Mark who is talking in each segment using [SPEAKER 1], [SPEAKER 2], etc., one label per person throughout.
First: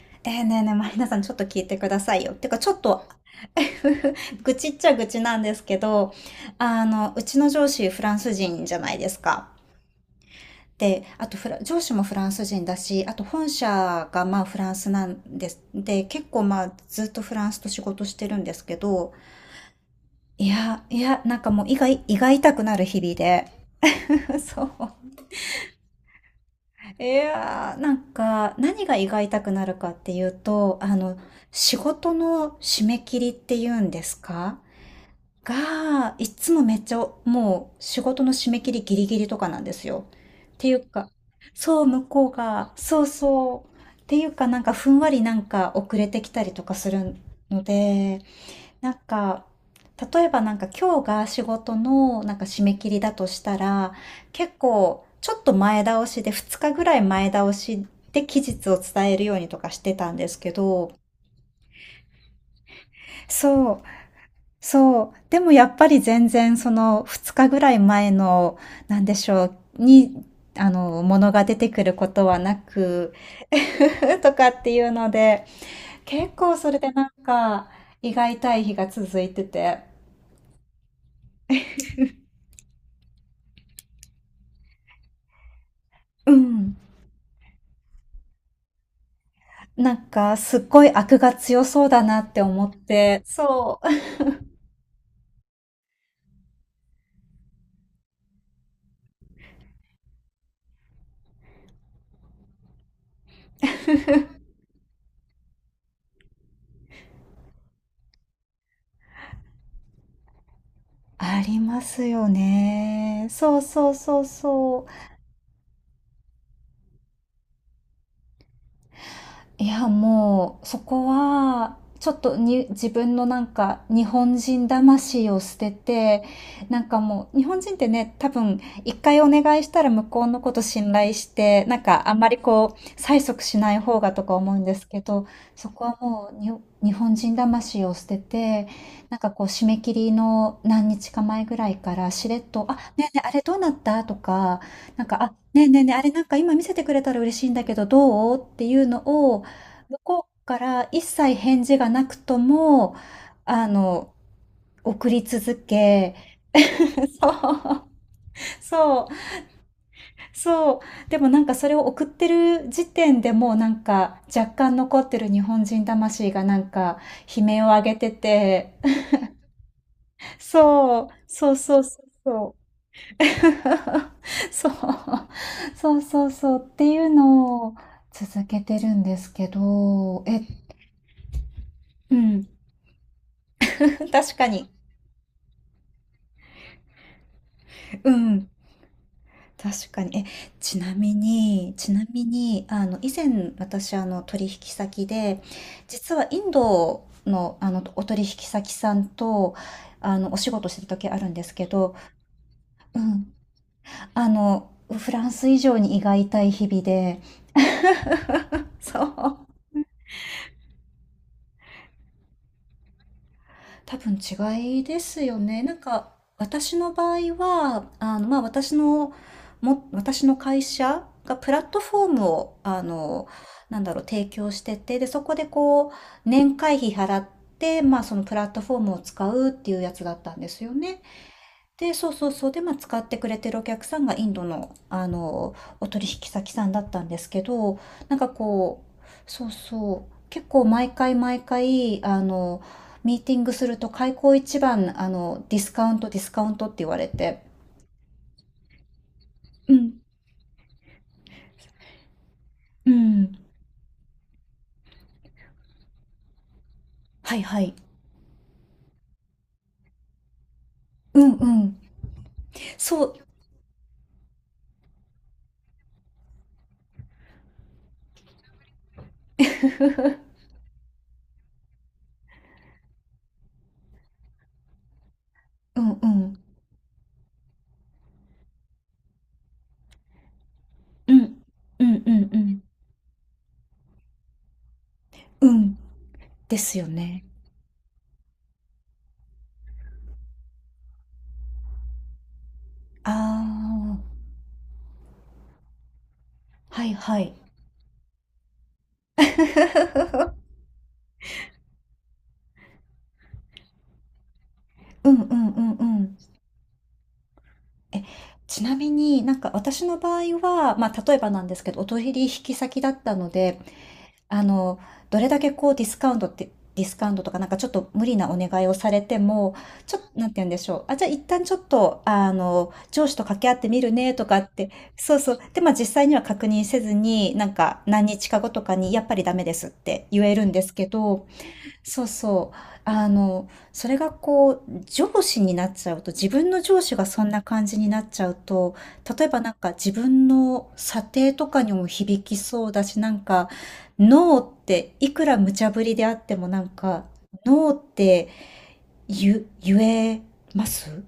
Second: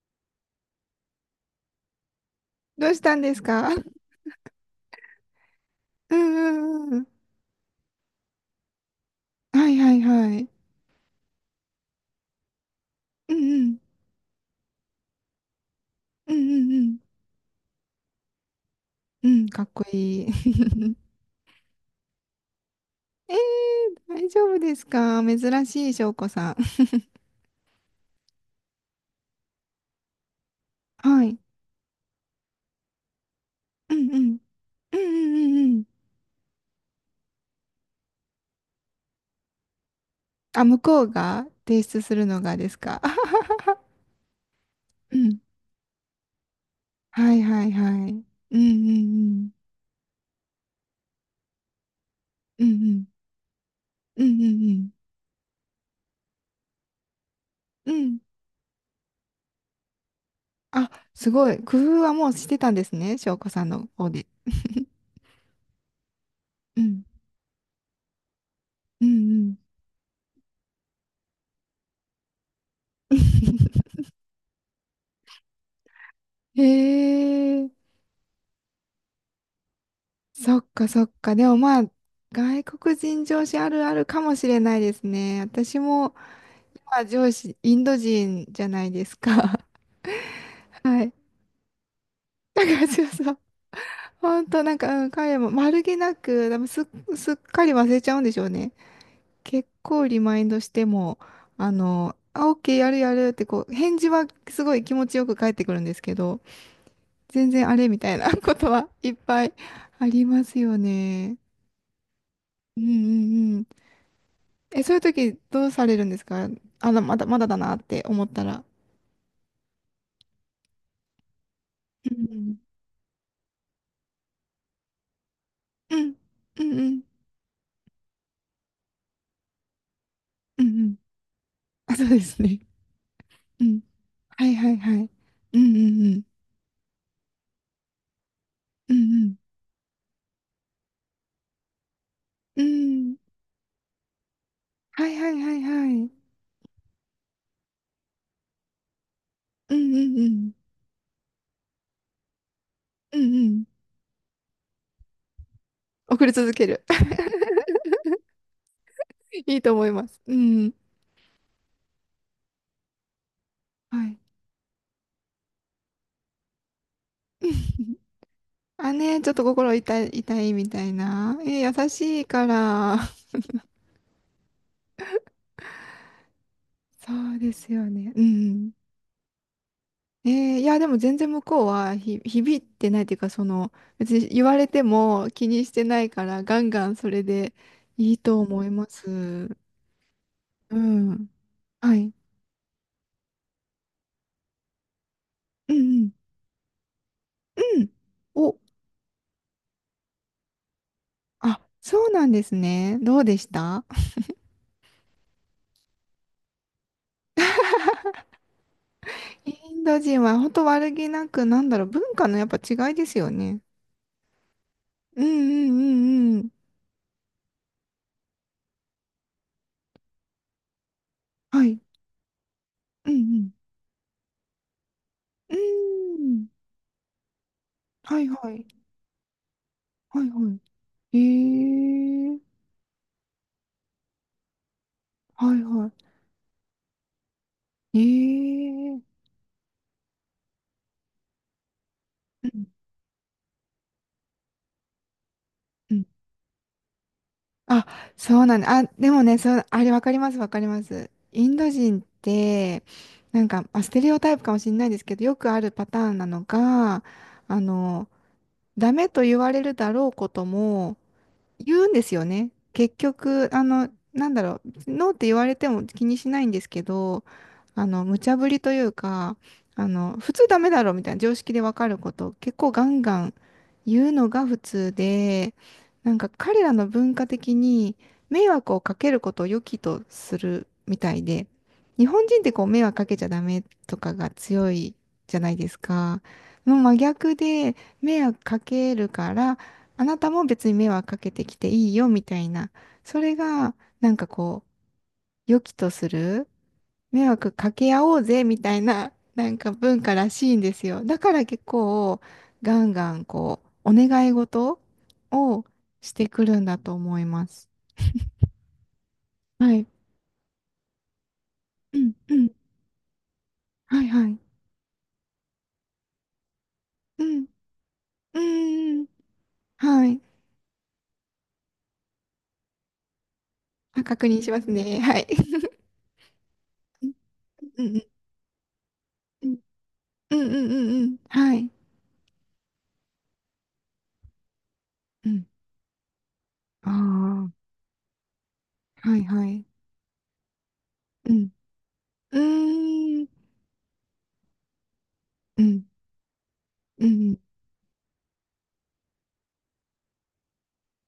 [SPEAKER 1] ねえーねえねえ、マリナさん、ちょっと聞いてくださいよ。てか、ちょっ
[SPEAKER 2] どうし
[SPEAKER 1] と
[SPEAKER 2] たんですか？
[SPEAKER 1] 愚痴っちゃ愚痴なんですけど、
[SPEAKER 2] うんうんうん。
[SPEAKER 1] うちの上司、フランス人じゃないですか。
[SPEAKER 2] はいはいはい。
[SPEAKER 1] で、あと上司もフランス人だし、あと
[SPEAKER 2] う
[SPEAKER 1] 本
[SPEAKER 2] んうん。
[SPEAKER 1] 社がまあフランスなんです。で、結
[SPEAKER 2] うん
[SPEAKER 1] 構
[SPEAKER 2] う
[SPEAKER 1] まあ
[SPEAKER 2] んう
[SPEAKER 1] ずっ
[SPEAKER 2] ん。
[SPEAKER 1] とフランスと仕事してるんですけど、
[SPEAKER 2] うん、かっこいい。
[SPEAKER 1] いや、い や、なんかもう胃が痛くなる日々
[SPEAKER 2] えー、
[SPEAKER 1] で。
[SPEAKER 2] 大 丈夫
[SPEAKER 1] そう。
[SPEAKER 2] ですか？珍しい、翔子さん。
[SPEAKER 1] い やー、なんか何が胃が痛くなるかっていうと、
[SPEAKER 2] はい。
[SPEAKER 1] 仕事の締め切りっていうん
[SPEAKER 2] う
[SPEAKER 1] で
[SPEAKER 2] ん
[SPEAKER 1] す
[SPEAKER 2] うん。
[SPEAKER 1] か
[SPEAKER 2] うんうんうんうん。
[SPEAKER 1] が、いつもめっちゃ、もう仕事の締め切りギリギリとかなんですよ。っ
[SPEAKER 2] あ、
[SPEAKER 1] てい
[SPEAKER 2] 向
[SPEAKER 1] う
[SPEAKER 2] こ
[SPEAKER 1] か、
[SPEAKER 2] うが
[SPEAKER 1] そ
[SPEAKER 2] 提
[SPEAKER 1] う、
[SPEAKER 2] 出
[SPEAKER 1] 向
[SPEAKER 2] す
[SPEAKER 1] こ
[SPEAKER 2] る
[SPEAKER 1] う
[SPEAKER 2] のがで
[SPEAKER 1] が、
[SPEAKER 2] すか？
[SPEAKER 1] そう
[SPEAKER 2] あはは
[SPEAKER 1] そう。
[SPEAKER 2] は。
[SPEAKER 1] っていうか、なんかふんわ
[SPEAKER 2] う
[SPEAKER 1] りな
[SPEAKER 2] ん。
[SPEAKER 1] んか遅れてきたりとかする
[SPEAKER 2] はい
[SPEAKER 1] の
[SPEAKER 2] はいはい。う
[SPEAKER 1] で、
[SPEAKER 2] んう
[SPEAKER 1] なんか、
[SPEAKER 2] ん
[SPEAKER 1] 例えばなんか今日が仕事のなんか締
[SPEAKER 2] うん。
[SPEAKER 1] め
[SPEAKER 2] うん
[SPEAKER 1] 切
[SPEAKER 2] う
[SPEAKER 1] り
[SPEAKER 2] ん。
[SPEAKER 1] だとしたら、
[SPEAKER 2] うん
[SPEAKER 1] 結
[SPEAKER 2] う
[SPEAKER 1] 構
[SPEAKER 2] ん
[SPEAKER 1] ちょっと前倒しで2日ぐらい前倒し
[SPEAKER 2] うん。うん。
[SPEAKER 1] で期日を伝えるようにとかしてたんですけ
[SPEAKER 2] あ、
[SPEAKER 1] ど、
[SPEAKER 2] すごい。工夫はもうしてたんですね、翔子さん
[SPEAKER 1] そう
[SPEAKER 2] の方で。
[SPEAKER 1] そう。でもやっぱり全然そ
[SPEAKER 2] う
[SPEAKER 1] の
[SPEAKER 2] ん。
[SPEAKER 1] 2日ぐらい前の、なん
[SPEAKER 2] うん
[SPEAKER 1] でしょ
[SPEAKER 2] うん。
[SPEAKER 1] う、に、あの、ものが出てくることはなく、とかっていうので、結構
[SPEAKER 2] え
[SPEAKER 1] それでなんか、
[SPEAKER 2] え。
[SPEAKER 1] 胃が痛い日が続いてて、
[SPEAKER 2] そっかそっか。でもまあ、外国人上司あるあるかもしれないですね。私も、
[SPEAKER 1] うん。
[SPEAKER 2] まあ上司、インド人じゃないですか。
[SPEAKER 1] なんか、すっご い
[SPEAKER 2] はい。
[SPEAKER 1] 悪が強そうだなって
[SPEAKER 2] だ
[SPEAKER 1] 思っ
[SPEAKER 2] からそう
[SPEAKER 1] て、
[SPEAKER 2] そう。
[SPEAKER 1] そう。
[SPEAKER 2] 本当なんか、うん、彼も丸気なく、でもすっ、すっかり忘れちゃうんでしょうね。結構リマインドしても、あ、オッケー、やるやるってこう、返事はすごい気持ちよく返ってくるんですけど、全然あれみたいなことはいっぱいありますよね。
[SPEAKER 1] ありますよ
[SPEAKER 2] うんう
[SPEAKER 1] ね。
[SPEAKER 2] ん
[SPEAKER 1] そ
[SPEAKER 2] う
[SPEAKER 1] う
[SPEAKER 2] ん。
[SPEAKER 1] そうそうそ
[SPEAKER 2] え、
[SPEAKER 1] う。
[SPEAKER 2] そういう時どうされるんですか？まだ、まだだなって思ったら。
[SPEAKER 1] いや、もう、そこは、ちょ
[SPEAKER 2] う
[SPEAKER 1] っと
[SPEAKER 2] ん。
[SPEAKER 1] に、自分のなんか、日本人魂を捨て
[SPEAKER 2] うん。
[SPEAKER 1] て、
[SPEAKER 2] うん。
[SPEAKER 1] な
[SPEAKER 2] う
[SPEAKER 1] んか
[SPEAKER 2] ん。
[SPEAKER 1] もう、日本人ってね、多分、一回お願いしたら向こうのこと
[SPEAKER 2] うん。う
[SPEAKER 1] 信
[SPEAKER 2] ん。
[SPEAKER 1] 頼して、なん
[SPEAKER 2] あ、そ
[SPEAKER 1] か、
[SPEAKER 2] う
[SPEAKER 1] あん
[SPEAKER 2] で
[SPEAKER 1] まり
[SPEAKER 2] すね。
[SPEAKER 1] こう、催促し
[SPEAKER 2] う
[SPEAKER 1] ない
[SPEAKER 2] ん。
[SPEAKER 1] 方がとか
[SPEAKER 2] は
[SPEAKER 1] 思
[SPEAKER 2] い
[SPEAKER 1] うん
[SPEAKER 2] は
[SPEAKER 1] で
[SPEAKER 2] い
[SPEAKER 1] す
[SPEAKER 2] は
[SPEAKER 1] け
[SPEAKER 2] い。
[SPEAKER 1] ど、
[SPEAKER 2] う
[SPEAKER 1] そ
[SPEAKER 2] んう
[SPEAKER 1] こは
[SPEAKER 2] んうん。
[SPEAKER 1] もう、日本人魂を捨てて、
[SPEAKER 2] う
[SPEAKER 1] なんか
[SPEAKER 2] ん
[SPEAKER 1] こう、締め切りの何日か前ぐらいから、しれっ
[SPEAKER 2] う
[SPEAKER 1] と、
[SPEAKER 2] ん。
[SPEAKER 1] あ、
[SPEAKER 2] う
[SPEAKER 1] ね
[SPEAKER 2] ん。
[SPEAKER 1] えねえ、あれどうなったとか、なん
[SPEAKER 2] はい
[SPEAKER 1] か、
[SPEAKER 2] は
[SPEAKER 1] あ、
[SPEAKER 2] いは
[SPEAKER 1] ね
[SPEAKER 2] い
[SPEAKER 1] え
[SPEAKER 2] は
[SPEAKER 1] ねえねえ、
[SPEAKER 2] い。
[SPEAKER 1] あ
[SPEAKER 2] う
[SPEAKER 1] れ
[SPEAKER 2] ん
[SPEAKER 1] なんか今見せてくれたら嬉しいんだけど、どうっていうのを、
[SPEAKER 2] うん
[SPEAKER 1] 向こ
[SPEAKER 2] う
[SPEAKER 1] う
[SPEAKER 2] ん。
[SPEAKER 1] から一切返事がなくとも、
[SPEAKER 2] うんうん。
[SPEAKER 1] あの、送り続け、
[SPEAKER 2] 送り続ける。
[SPEAKER 1] そう、そう、
[SPEAKER 2] いいと思います。うん。
[SPEAKER 1] そう。でもなんかそれを送ってる時点でもうなん
[SPEAKER 2] はい。
[SPEAKER 1] か若干残ってる日本人魂がなんか悲鳴を上げてて、
[SPEAKER 2] あ、ね、ちょっと心痛い、痛いみたい
[SPEAKER 1] そう、
[SPEAKER 2] な。
[SPEAKER 1] そう
[SPEAKER 2] え、優
[SPEAKER 1] そうそう
[SPEAKER 2] しいか
[SPEAKER 1] そう。
[SPEAKER 2] ら。
[SPEAKER 1] そう、そうそうそうってい
[SPEAKER 2] そ
[SPEAKER 1] う
[SPEAKER 2] うで
[SPEAKER 1] の
[SPEAKER 2] す
[SPEAKER 1] を
[SPEAKER 2] よね。う
[SPEAKER 1] 続け
[SPEAKER 2] ん。
[SPEAKER 1] てるんですけど、
[SPEAKER 2] えー、いや、でも全然向こうは、
[SPEAKER 1] う
[SPEAKER 2] ひ
[SPEAKER 1] ん、
[SPEAKER 2] 響いてないっていうか、その、別に
[SPEAKER 1] 確
[SPEAKER 2] 言
[SPEAKER 1] か
[SPEAKER 2] われ
[SPEAKER 1] に、
[SPEAKER 2] ても気にしてないから、ガンガンそれで
[SPEAKER 1] う
[SPEAKER 2] いいと
[SPEAKER 1] ん。
[SPEAKER 2] 思います。
[SPEAKER 1] 確かに。
[SPEAKER 2] う
[SPEAKER 1] ちなみ
[SPEAKER 2] ん。
[SPEAKER 1] に、ち
[SPEAKER 2] は
[SPEAKER 1] な
[SPEAKER 2] い。
[SPEAKER 1] みに、以前私、取引先で、
[SPEAKER 2] うんうん。
[SPEAKER 1] 実はインドの、
[SPEAKER 2] うん。
[SPEAKER 1] お取引
[SPEAKER 2] お、
[SPEAKER 1] 先さんと、お仕事してた時あるんです
[SPEAKER 2] あ、
[SPEAKER 1] けど、
[SPEAKER 2] そうなんです
[SPEAKER 1] う
[SPEAKER 2] ね。どう
[SPEAKER 1] ん、
[SPEAKER 2] でした？
[SPEAKER 1] フランス以上に胃が痛い日々で、そ
[SPEAKER 2] イ
[SPEAKER 1] う。
[SPEAKER 2] ンド人は本当悪気なく、なんだろう、文化のやっぱ違いですよね。
[SPEAKER 1] 多分違いです
[SPEAKER 2] うんう
[SPEAKER 1] よね。
[SPEAKER 2] ん
[SPEAKER 1] なん
[SPEAKER 2] う
[SPEAKER 1] か
[SPEAKER 2] んうん。
[SPEAKER 1] 私の場合は、まあ私の会社がプラ
[SPEAKER 2] は
[SPEAKER 1] ット
[SPEAKER 2] い。
[SPEAKER 1] フォームを、
[SPEAKER 2] うん
[SPEAKER 1] なんだろう、提供してて、で、そこで
[SPEAKER 2] うん。
[SPEAKER 1] こ
[SPEAKER 2] う
[SPEAKER 1] う、
[SPEAKER 2] ん。
[SPEAKER 1] 年会費払って、まあそ
[SPEAKER 2] は
[SPEAKER 1] の
[SPEAKER 2] い
[SPEAKER 1] プラッ
[SPEAKER 2] は
[SPEAKER 1] ト
[SPEAKER 2] い。
[SPEAKER 1] フォームを使うっていうやつだっ
[SPEAKER 2] はい
[SPEAKER 1] たんで
[SPEAKER 2] は
[SPEAKER 1] すよね。
[SPEAKER 2] い。え
[SPEAKER 1] で、そうそうそう。
[SPEAKER 2] ー。
[SPEAKER 1] で、まあ、使ってくれてるお客さんがインドの、
[SPEAKER 2] はい
[SPEAKER 1] お
[SPEAKER 2] は
[SPEAKER 1] 取引先さんだったんですけど、
[SPEAKER 2] い。
[SPEAKER 1] なんかこ
[SPEAKER 2] え
[SPEAKER 1] う、
[SPEAKER 2] ー。
[SPEAKER 1] そうそう。結構毎回毎回、
[SPEAKER 2] うん
[SPEAKER 1] ミーティングすると開口一番、ディスカウ
[SPEAKER 2] う
[SPEAKER 1] ン
[SPEAKER 2] ん。
[SPEAKER 1] ト、ディスカウントって言われて。
[SPEAKER 2] あ、そうなんだ。あ、でもね、そう、
[SPEAKER 1] う
[SPEAKER 2] あれ
[SPEAKER 1] ん、
[SPEAKER 2] わかります、わかります。インド人って、
[SPEAKER 1] うん。
[SPEAKER 2] なんか、まあ、ステレオタイプかもしれないですけど、よくあるパターンなのが、
[SPEAKER 1] はいは
[SPEAKER 2] あ
[SPEAKER 1] い。
[SPEAKER 2] の、ダメと言われるだろうことも、
[SPEAKER 1] うんうん。
[SPEAKER 2] 言うんですよね。結
[SPEAKER 1] そう。
[SPEAKER 2] 局、あの、なんだろう、ノーって言われても気にしないんですけど、無茶ぶりというか、普通 ダメだろみたいな常識でわかることを結構ガンガン言うのが普通で、
[SPEAKER 1] うんう
[SPEAKER 2] なんか
[SPEAKER 1] ん。
[SPEAKER 2] 彼らの文化的に迷惑をかけることを良きとするみ
[SPEAKER 1] う
[SPEAKER 2] た
[SPEAKER 1] ん。
[SPEAKER 2] いで、
[SPEAKER 1] うん
[SPEAKER 2] 日
[SPEAKER 1] う
[SPEAKER 2] 本
[SPEAKER 1] んう
[SPEAKER 2] 人って
[SPEAKER 1] ん。
[SPEAKER 2] こう迷惑かけちゃダメとかが強いじゃな
[SPEAKER 1] う
[SPEAKER 2] いで
[SPEAKER 1] ん。
[SPEAKER 2] すか。
[SPEAKER 1] で
[SPEAKER 2] の
[SPEAKER 1] すよ
[SPEAKER 2] 真
[SPEAKER 1] ね。
[SPEAKER 2] 逆で、迷惑かけるから、あなたも別に迷惑かけてきていいよみたいな、
[SPEAKER 1] あ
[SPEAKER 2] それが
[SPEAKER 1] あ。
[SPEAKER 2] なんかこう、良きとする、
[SPEAKER 1] はいは
[SPEAKER 2] 迷
[SPEAKER 1] い。
[SPEAKER 2] 惑かけ合おうぜみたいな、なんか文化らし いんですよ。だから結構、ガンガンこう、お願い事
[SPEAKER 1] うんうんう
[SPEAKER 2] を
[SPEAKER 1] んう
[SPEAKER 2] し
[SPEAKER 1] ん。
[SPEAKER 2] てくるんだと思います。
[SPEAKER 1] ちなみになんか
[SPEAKER 2] は
[SPEAKER 1] 私
[SPEAKER 2] い。
[SPEAKER 1] の場合は、まあ例えばなんですけど、お
[SPEAKER 2] う
[SPEAKER 1] 取
[SPEAKER 2] ん
[SPEAKER 1] 引
[SPEAKER 2] うん。
[SPEAKER 1] 引先だったので、
[SPEAKER 2] はいはい。
[SPEAKER 1] あの、どれだけこうディスカウントって、ディスカウント
[SPEAKER 2] う
[SPEAKER 1] とか
[SPEAKER 2] ん。
[SPEAKER 1] なんかちょっと無理なお
[SPEAKER 2] う
[SPEAKER 1] 願いをされ
[SPEAKER 2] ん。
[SPEAKER 1] ても、ちょっ
[SPEAKER 2] は
[SPEAKER 1] と、
[SPEAKER 2] い。
[SPEAKER 1] なんて言うんでしょう。あ、じゃあ一旦ちょっと、上司と掛け合ってみる
[SPEAKER 2] あ、
[SPEAKER 1] ねと
[SPEAKER 2] 確
[SPEAKER 1] か
[SPEAKER 2] 認
[SPEAKER 1] っ
[SPEAKER 2] します
[SPEAKER 1] て、
[SPEAKER 2] ね。
[SPEAKER 1] そ
[SPEAKER 2] は
[SPEAKER 1] う
[SPEAKER 2] い。
[SPEAKER 1] そう。で、まあ実際には確認せず
[SPEAKER 2] うん
[SPEAKER 1] に、なんか
[SPEAKER 2] う
[SPEAKER 1] 何
[SPEAKER 2] ん
[SPEAKER 1] 日か後とかにやっぱりダメ
[SPEAKER 2] う
[SPEAKER 1] で
[SPEAKER 2] ん
[SPEAKER 1] すって言え
[SPEAKER 2] うん
[SPEAKER 1] るんで
[SPEAKER 2] うん
[SPEAKER 1] す
[SPEAKER 2] う
[SPEAKER 1] け
[SPEAKER 2] んうん。
[SPEAKER 1] ど、
[SPEAKER 2] はい。
[SPEAKER 1] そうそう。あの、それがこう、上
[SPEAKER 2] う
[SPEAKER 1] 司
[SPEAKER 2] ん。
[SPEAKER 1] になっちゃうと、自分の上
[SPEAKER 2] あ
[SPEAKER 1] 司がそんな感じになっちゃうと、
[SPEAKER 2] あ。はい
[SPEAKER 1] 例えば
[SPEAKER 2] は
[SPEAKER 1] なん
[SPEAKER 2] い。
[SPEAKER 1] か自分の査定
[SPEAKER 2] う
[SPEAKER 1] と
[SPEAKER 2] ん。
[SPEAKER 1] かにも響き
[SPEAKER 2] う
[SPEAKER 1] そうだし、なん
[SPEAKER 2] ーん、
[SPEAKER 1] か、ノーっていくら無
[SPEAKER 2] う
[SPEAKER 1] 茶ぶ
[SPEAKER 2] ん、
[SPEAKER 1] りであってもなんか、
[SPEAKER 2] うん。
[SPEAKER 1] ノーって言えます？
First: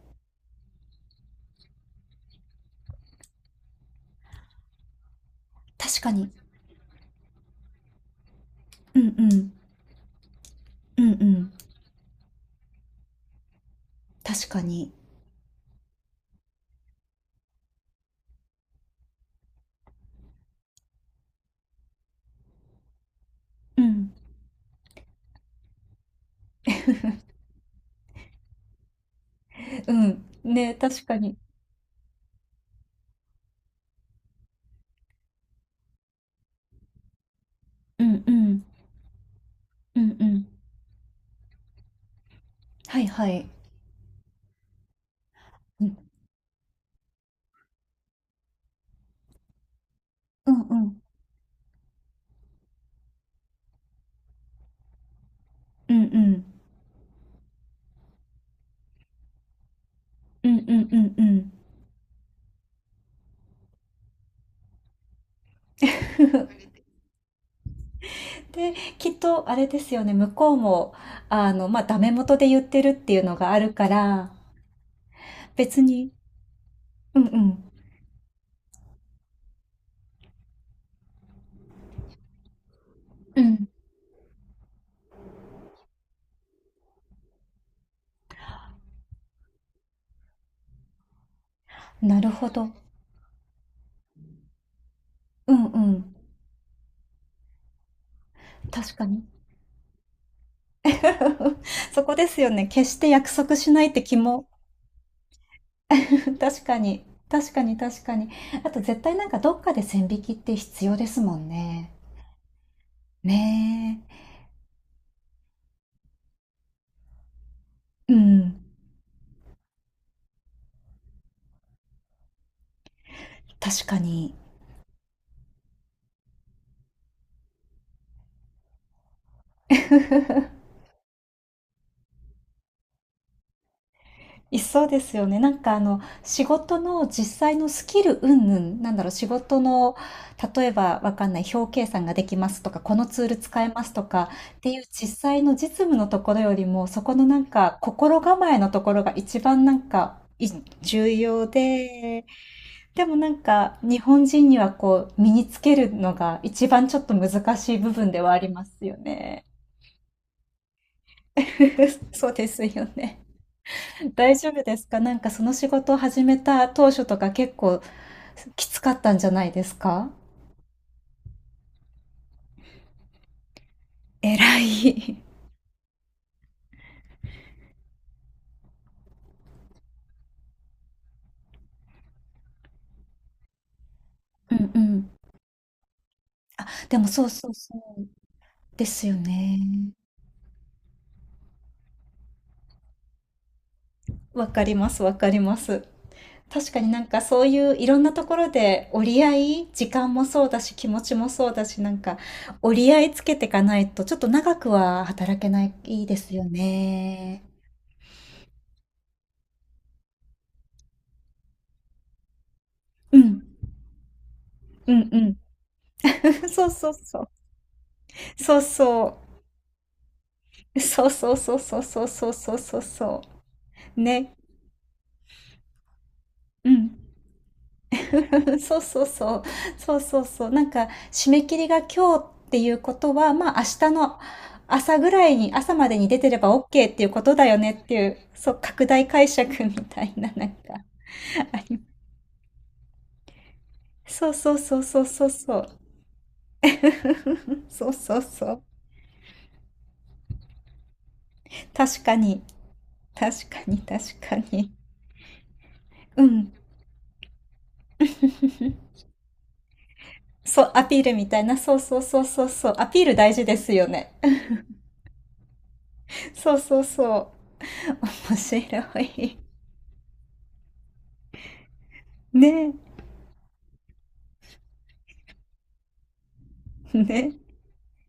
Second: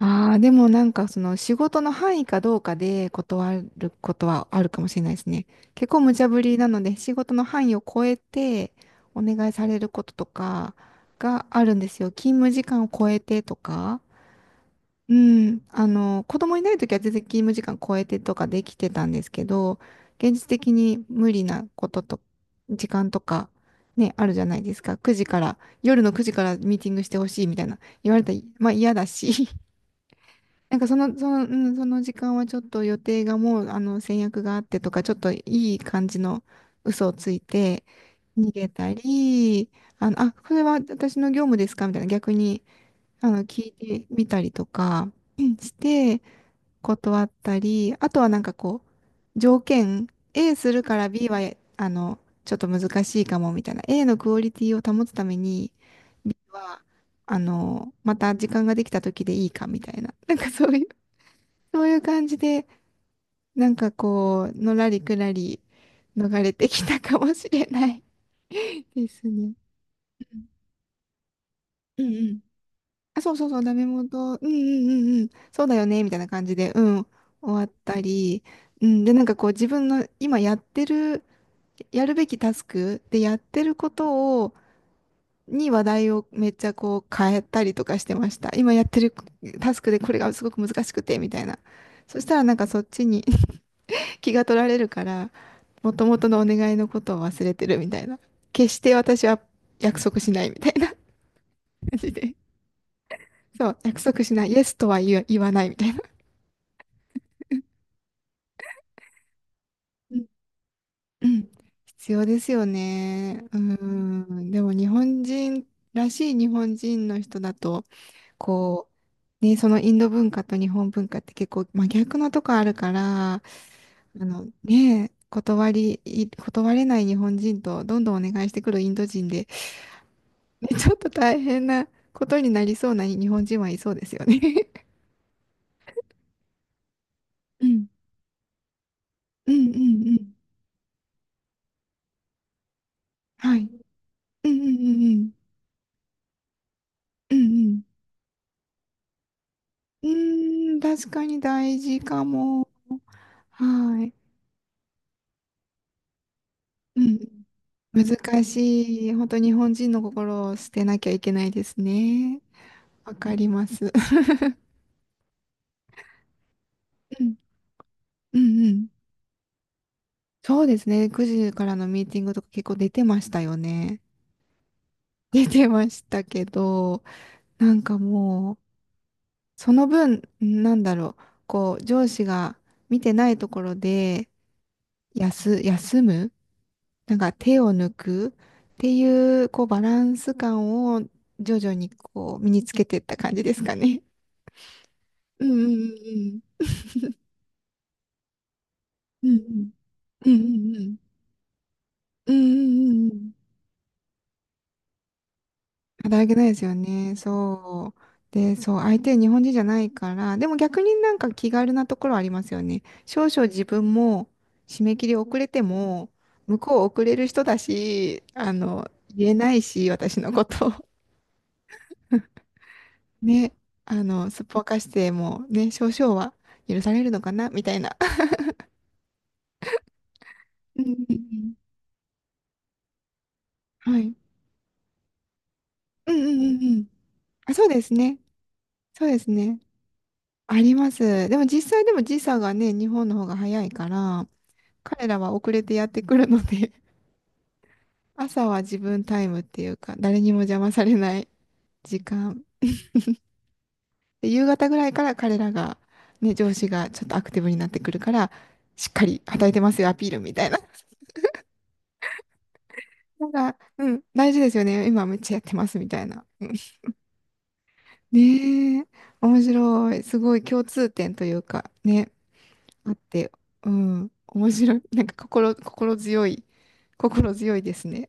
[SPEAKER 2] ああ、でもなんかその仕事の範囲かどうかで断ることはあるかもしれないですね。結
[SPEAKER 1] 確
[SPEAKER 2] 構
[SPEAKER 1] か
[SPEAKER 2] 無茶
[SPEAKER 1] に。
[SPEAKER 2] ぶりなので仕事の範囲を超えて
[SPEAKER 1] うん
[SPEAKER 2] お
[SPEAKER 1] う
[SPEAKER 2] 願
[SPEAKER 1] ん。
[SPEAKER 2] いされることとか
[SPEAKER 1] うんう
[SPEAKER 2] が
[SPEAKER 1] ん。
[SPEAKER 2] あるんですよ。勤務時間を超えてとか。
[SPEAKER 1] 確かに。
[SPEAKER 2] うん、子供いないときは全然勤務時間超えてとかできてたんですけど、現実的に無理なことと、時間とか、
[SPEAKER 1] うん。
[SPEAKER 2] ね、あるじゃないですか。9時から、夜の9時からミーティングしてほ しいみたいな言われたら、まあ嫌だし、
[SPEAKER 1] うん。ね、
[SPEAKER 2] なんかそ
[SPEAKER 1] 確か
[SPEAKER 2] の、そ
[SPEAKER 1] に。
[SPEAKER 2] の、うん、その時間はちょっと予定がもう、あの、先約があってとか、ちょっといい感じの嘘をついて
[SPEAKER 1] うんう
[SPEAKER 2] 逃
[SPEAKER 1] ん。
[SPEAKER 2] げたり、
[SPEAKER 1] うんう
[SPEAKER 2] あ、
[SPEAKER 1] ん。
[SPEAKER 2] これは私の業務ですかみたいな、逆に。
[SPEAKER 1] はいはい。
[SPEAKER 2] 聞いてみたりとか、うんし
[SPEAKER 1] うん
[SPEAKER 2] て断ったり、あとはなんかこう、条件、
[SPEAKER 1] う
[SPEAKER 2] A
[SPEAKER 1] ん
[SPEAKER 2] す
[SPEAKER 1] う
[SPEAKER 2] るか
[SPEAKER 1] ん。
[SPEAKER 2] ら B は、あの、ちょっと難しいかもみたいな、A のクオリティを保つために、
[SPEAKER 1] うんう
[SPEAKER 2] B
[SPEAKER 1] ん。
[SPEAKER 2] は、また時間ができた時でいいかみたいな、なん
[SPEAKER 1] う
[SPEAKER 2] か
[SPEAKER 1] んう
[SPEAKER 2] そうい
[SPEAKER 1] ん
[SPEAKER 2] う、
[SPEAKER 1] うん
[SPEAKER 2] そういう感じで、なんかこう、のらりくらり
[SPEAKER 1] う
[SPEAKER 2] 逃
[SPEAKER 1] ん。
[SPEAKER 2] れて きたかもしれない
[SPEAKER 1] で、
[SPEAKER 2] で
[SPEAKER 1] きっ
[SPEAKER 2] す
[SPEAKER 1] と
[SPEAKER 2] ね。
[SPEAKER 1] あれですよね、向こうも、まあ、ダ
[SPEAKER 2] う
[SPEAKER 1] メ
[SPEAKER 2] んう
[SPEAKER 1] 元
[SPEAKER 2] ん。
[SPEAKER 1] で言ってるってい
[SPEAKER 2] あ、
[SPEAKER 1] う
[SPEAKER 2] そ
[SPEAKER 1] の
[SPEAKER 2] うそう
[SPEAKER 1] が
[SPEAKER 2] そ
[SPEAKER 1] あ
[SPEAKER 2] う、
[SPEAKER 1] る
[SPEAKER 2] ダメ
[SPEAKER 1] から、
[SPEAKER 2] 元、うんうんうんうん、そうだ
[SPEAKER 1] 別
[SPEAKER 2] よね、み
[SPEAKER 1] に、
[SPEAKER 2] たいな感じで、うん、
[SPEAKER 1] うんう
[SPEAKER 2] 終わっ
[SPEAKER 1] ん、
[SPEAKER 2] たり、うん、で、なんかこう自分の今やってる、やるべきタスクでやっ
[SPEAKER 1] う
[SPEAKER 2] て
[SPEAKER 1] ん、
[SPEAKER 2] ることを、に話題をめっちゃこう変えたりとかしてました。今やってるタスクでこれがすごく難しくて、みたいな。そ
[SPEAKER 1] な
[SPEAKER 2] し
[SPEAKER 1] る
[SPEAKER 2] たら
[SPEAKER 1] ほ
[SPEAKER 2] なんか
[SPEAKER 1] ど。
[SPEAKER 2] そっちに、 気が取られるから、
[SPEAKER 1] うんう
[SPEAKER 2] もと
[SPEAKER 1] ん、
[SPEAKER 2] もとのお願いのことを忘れてるみたいな。決して
[SPEAKER 1] 確かに。
[SPEAKER 2] 私は約束しないみたいな感
[SPEAKER 1] そ
[SPEAKER 2] じ
[SPEAKER 1] こで
[SPEAKER 2] で。
[SPEAKER 1] すよね、決して約束
[SPEAKER 2] そ
[SPEAKER 1] し
[SPEAKER 2] う、
[SPEAKER 1] ないっ
[SPEAKER 2] 約
[SPEAKER 1] て気
[SPEAKER 2] 束しな
[SPEAKER 1] も、
[SPEAKER 2] い。イエスとは言わ言わないみたいな。
[SPEAKER 1] 確かに、確かに確かに。あと絶対なんかどっかで線
[SPEAKER 2] う
[SPEAKER 1] 引
[SPEAKER 2] ん
[SPEAKER 1] きって必要です
[SPEAKER 2] う
[SPEAKER 1] もん
[SPEAKER 2] ん。
[SPEAKER 1] ね。
[SPEAKER 2] 必要ですよね。う
[SPEAKER 1] ね
[SPEAKER 2] ん。でも日本人らしい日本人の人だと、
[SPEAKER 1] え、うん、
[SPEAKER 2] こう、ね、そのインド文化と日本文化って結構真逆なとこあるから、あ
[SPEAKER 1] 確かに。
[SPEAKER 2] のね、断り、い断れない日本人とどんどんお願いしてくるインド人で、ね、ちょっと大変なことになりそうな日本人はいそうですよね。
[SPEAKER 1] いそうですよね。なんか仕事の実際
[SPEAKER 2] う
[SPEAKER 1] のス
[SPEAKER 2] ん。
[SPEAKER 1] キル云々、なんだろう、仕
[SPEAKER 2] う
[SPEAKER 1] 事
[SPEAKER 2] んう
[SPEAKER 1] の、
[SPEAKER 2] んうん。
[SPEAKER 1] 例えばわかんない、表計算ができますとか、このツール
[SPEAKER 2] は
[SPEAKER 1] 使
[SPEAKER 2] い。
[SPEAKER 1] えます
[SPEAKER 2] う
[SPEAKER 1] とか
[SPEAKER 2] んうん
[SPEAKER 1] っていう
[SPEAKER 2] うん
[SPEAKER 1] 実
[SPEAKER 2] うん。
[SPEAKER 1] 際の実務のところよりも、そこの
[SPEAKER 2] う
[SPEAKER 1] なんか
[SPEAKER 2] ん
[SPEAKER 1] 心構えのところが一番なん
[SPEAKER 2] うん。
[SPEAKER 1] かい
[SPEAKER 2] うーん、
[SPEAKER 1] 重
[SPEAKER 2] 確かに
[SPEAKER 1] 要
[SPEAKER 2] 大事
[SPEAKER 1] で、
[SPEAKER 2] かも。
[SPEAKER 1] でもなんか日
[SPEAKER 2] はい。
[SPEAKER 1] 本人にはこう身につけるのが一番ちょ
[SPEAKER 2] う
[SPEAKER 1] っと
[SPEAKER 2] ん。
[SPEAKER 1] 難しい部分ではあ
[SPEAKER 2] 難
[SPEAKER 1] りますよ
[SPEAKER 2] しい。本当
[SPEAKER 1] ね。
[SPEAKER 2] 日本人の心を捨てなきゃいけないです
[SPEAKER 1] そう
[SPEAKER 2] ね。
[SPEAKER 1] ですよ
[SPEAKER 2] わ
[SPEAKER 1] ね。
[SPEAKER 2] かります。
[SPEAKER 1] 大丈夫ですか？なんかその仕事を始めた当初と
[SPEAKER 2] う
[SPEAKER 1] か
[SPEAKER 2] ん。
[SPEAKER 1] 結構
[SPEAKER 2] うん
[SPEAKER 1] き
[SPEAKER 2] う
[SPEAKER 1] つ
[SPEAKER 2] ん。
[SPEAKER 1] かったんじゃないですか？
[SPEAKER 2] そうですね。9時からのミーティングとか結構出てましたよね。
[SPEAKER 1] 偉い。
[SPEAKER 2] 出てましたけど、なんかもう、その分、なんだろう。こう、上司が見てないところで、
[SPEAKER 1] うんうん。
[SPEAKER 2] 休、休む
[SPEAKER 1] あ、でも
[SPEAKER 2] なん
[SPEAKER 1] そう
[SPEAKER 2] か
[SPEAKER 1] そう
[SPEAKER 2] 手を
[SPEAKER 1] そ
[SPEAKER 2] 抜
[SPEAKER 1] う。
[SPEAKER 2] くっ
[SPEAKER 1] で
[SPEAKER 2] て
[SPEAKER 1] すよ
[SPEAKER 2] いう、
[SPEAKER 1] ね。
[SPEAKER 2] こう、バランス感を徐々にこう、身につけていった感じですかね。
[SPEAKER 1] わかります、わかり
[SPEAKER 2] う
[SPEAKER 1] ます。
[SPEAKER 2] んうん
[SPEAKER 1] 確かになんかそういういろんなところで折り
[SPEAKER 2] う
[SPEAKER 1] 合い、
[SPEAKER 2] ん
[SPEAKER 1] 時間も
[SPEAKER 2] う
[SPEAKER 1] そうだし
[SPEAKER 2] んう
[SPEAKER 1] 気
[SPEAKER 2] ん
[SPEAKER 1] 持ちもそうだし、なんか
[SPEAKER 2] うんう
[SPEAKER 1] 折
[SPEAKER 2] んうん
[SPEAKER 1] り
[SPEAKER 2] う
[SPEAKER 1] 合い
[SPEAKER 2] んう
[SPEAKER 1] つ
[SPEAKER 2] ん。
[SPEAKER 1] けていかないとちょっと長くは働けないで
[SPEAKER 2] 働け
[SPEAKER 1] す
[SPEAKER 2] な
[SPEAKER 1] よ
[SPEAKER 2] いですよね。
[SPEAKER 1] ね。
[SPEAKER 2] そう。で、そう、相手日本人じゃないから、でも逆になんか気軽なところありますよね。
[SPEAKER 1] う
[SPEAKER 2] 少
[SPEAKER 1] ん、
[SPEAKER 2] 々自分も締
[SPEAKER 1] う
[SPEAKER 2] め
[SPEAKER 1] ん
[SPEAKER 2] 切り
[SPEAKER 1] う
[SPEAKER 2] 遅
[SPEAKER 1] ん。
[SPEAKER 2] れても、向
[SPEAKER 1] そう
[SPEAKER 2] こう
[SPEAKER 1] そう
[SPEAKER 2] 遅れ
[SPEAKER 1] そ
[SPEAKER 2] る
[SPEAKER 1] う。
[SPEAKER 2] 人だし、
[SPEAKER 1] そうそ
[SPEAKER 2] 言え
[SPEAKER 1] う。
[SPEAKER 2] ないし、私のこと。
[SPEAKER 1] そうそうそうそうそうそうそうそう そ
[SPEAKER 2] ね、
[SPEAKER 1] うね
[SPEAKER 2] すっぽかしてもね、少々は
[SPEAKER 1] う
[SPEAKER 2] 許
[SPEAKER 1] ん
[SPEAKER 2] されるのかな、みたいな。
[SPEAKER 1] そうそうそうそうそうそうなん
[SPEAKER 2] うん
[SPEAKER 1] か
[SPEAKER 2] うんう
[SPEAKER 1] 締め
[SPEAKER 2] ん。
[SPEAKER 1] 切りが今日っていうことはまあ明日
[SPEAKER 2] はい。
[SPEAKER 1] の朝ぐらいに朝までに
[SPEAKER 2] うん
[SPEAKER 1] 出
[SPEAKER 2] う
[SPEAKER 1] てれば
[SPEAKER 2] んうんうん。
[SPEAKER 1] OK っていうことだ
[SPEAKER 2] あ、
[SPEAKER 1] よ
[SPEAKER 2] そう
[SPEAKER 1] ね
[SPEAKER 2] で
[SPEAKER 1] っ
[SPEAKER 2] す
[SPEAKER 1] ていう
[SPEAKER 2] ね。
[SPEAKER 1] そう拡大
[SPEAKER 2] そうで
[SPEAKER 1] 解
[SPEAKER 2] す
[SPEAKER 1] 釈
[SPEAKER 2] ね。
[SPEAKER 1] みたいななん
[SPEAKER 2] あ
[SPEAKER 1] か
[SPEAKER 2] ります。でも
[SPEAKER 1] あ
[SPEAKER 2] 実
[SPEAKER 1] り
[SPEAKER 2] 際でも時差がね、日本の方が早いから、
[SPEAKER 1] そうそうそうそう
[SPEAKER 2] 彼ら
[SPEAKER 1] そう
[SPEAKER 2] は遅
[SPEAKER 1] そ
[SPEAKER 2] れ
[SPEAKER 1] う
[SPEAKER 2] てやってくるので、
[SPEAKER 1] そうそうそ
[SPEAKER 2] 朝は
[SPEAKER 1] う
[SPEAKER 2] 自分タイムっていうか、誰にも邪魔されない時
[SPEAKER 1] 確かに
[SPEAKER 2] 間。
[SPEAKER 1] 確かに確
[SPEAKER 2] で、
[SPEAKER 1] か
[SPEAKER 2] 夕方
[SPEAKER 1] に
[SPEAKER 2] ぐらいから彼らが、
[SPEAKER 1] う
[SPEAKER 2] ね、
[SPEAKER 1] ん
[SPEAKER 2] 上司がちょっとアクティブになってくるから、しっかり働いてますよ、アピールみたいな。
[SPEAKER 1] そうア ピールみたいなそうそうそうそうそうアピール
[SPEAKER 2] なん
[SPEAKER 1] 大事で
[SPEAKER 2] か、
[SPEAKER 1] すよ
[SPEAKER 2] うん、
[SPEAKER 1] ね
[SPEAKER 2] 大事ですよね。今めっちゃやってますみたいな。
[SPEAKER 1] そうそうそう。面
[SPEAKER 2] ね
[SPEAKER 1] 白
[SPEAKER 2] え、
[SPEAKER 1] い。
[SPEAKER 2] 面白い。すごい共通点というか、ね。
[SPEAKER 1] ねえ、
[SPEAKER 2] あって、うん、面白い。なんか心、心強い、心
[SPEAKER 1] ね
[SPEAKER 2] 強いですね。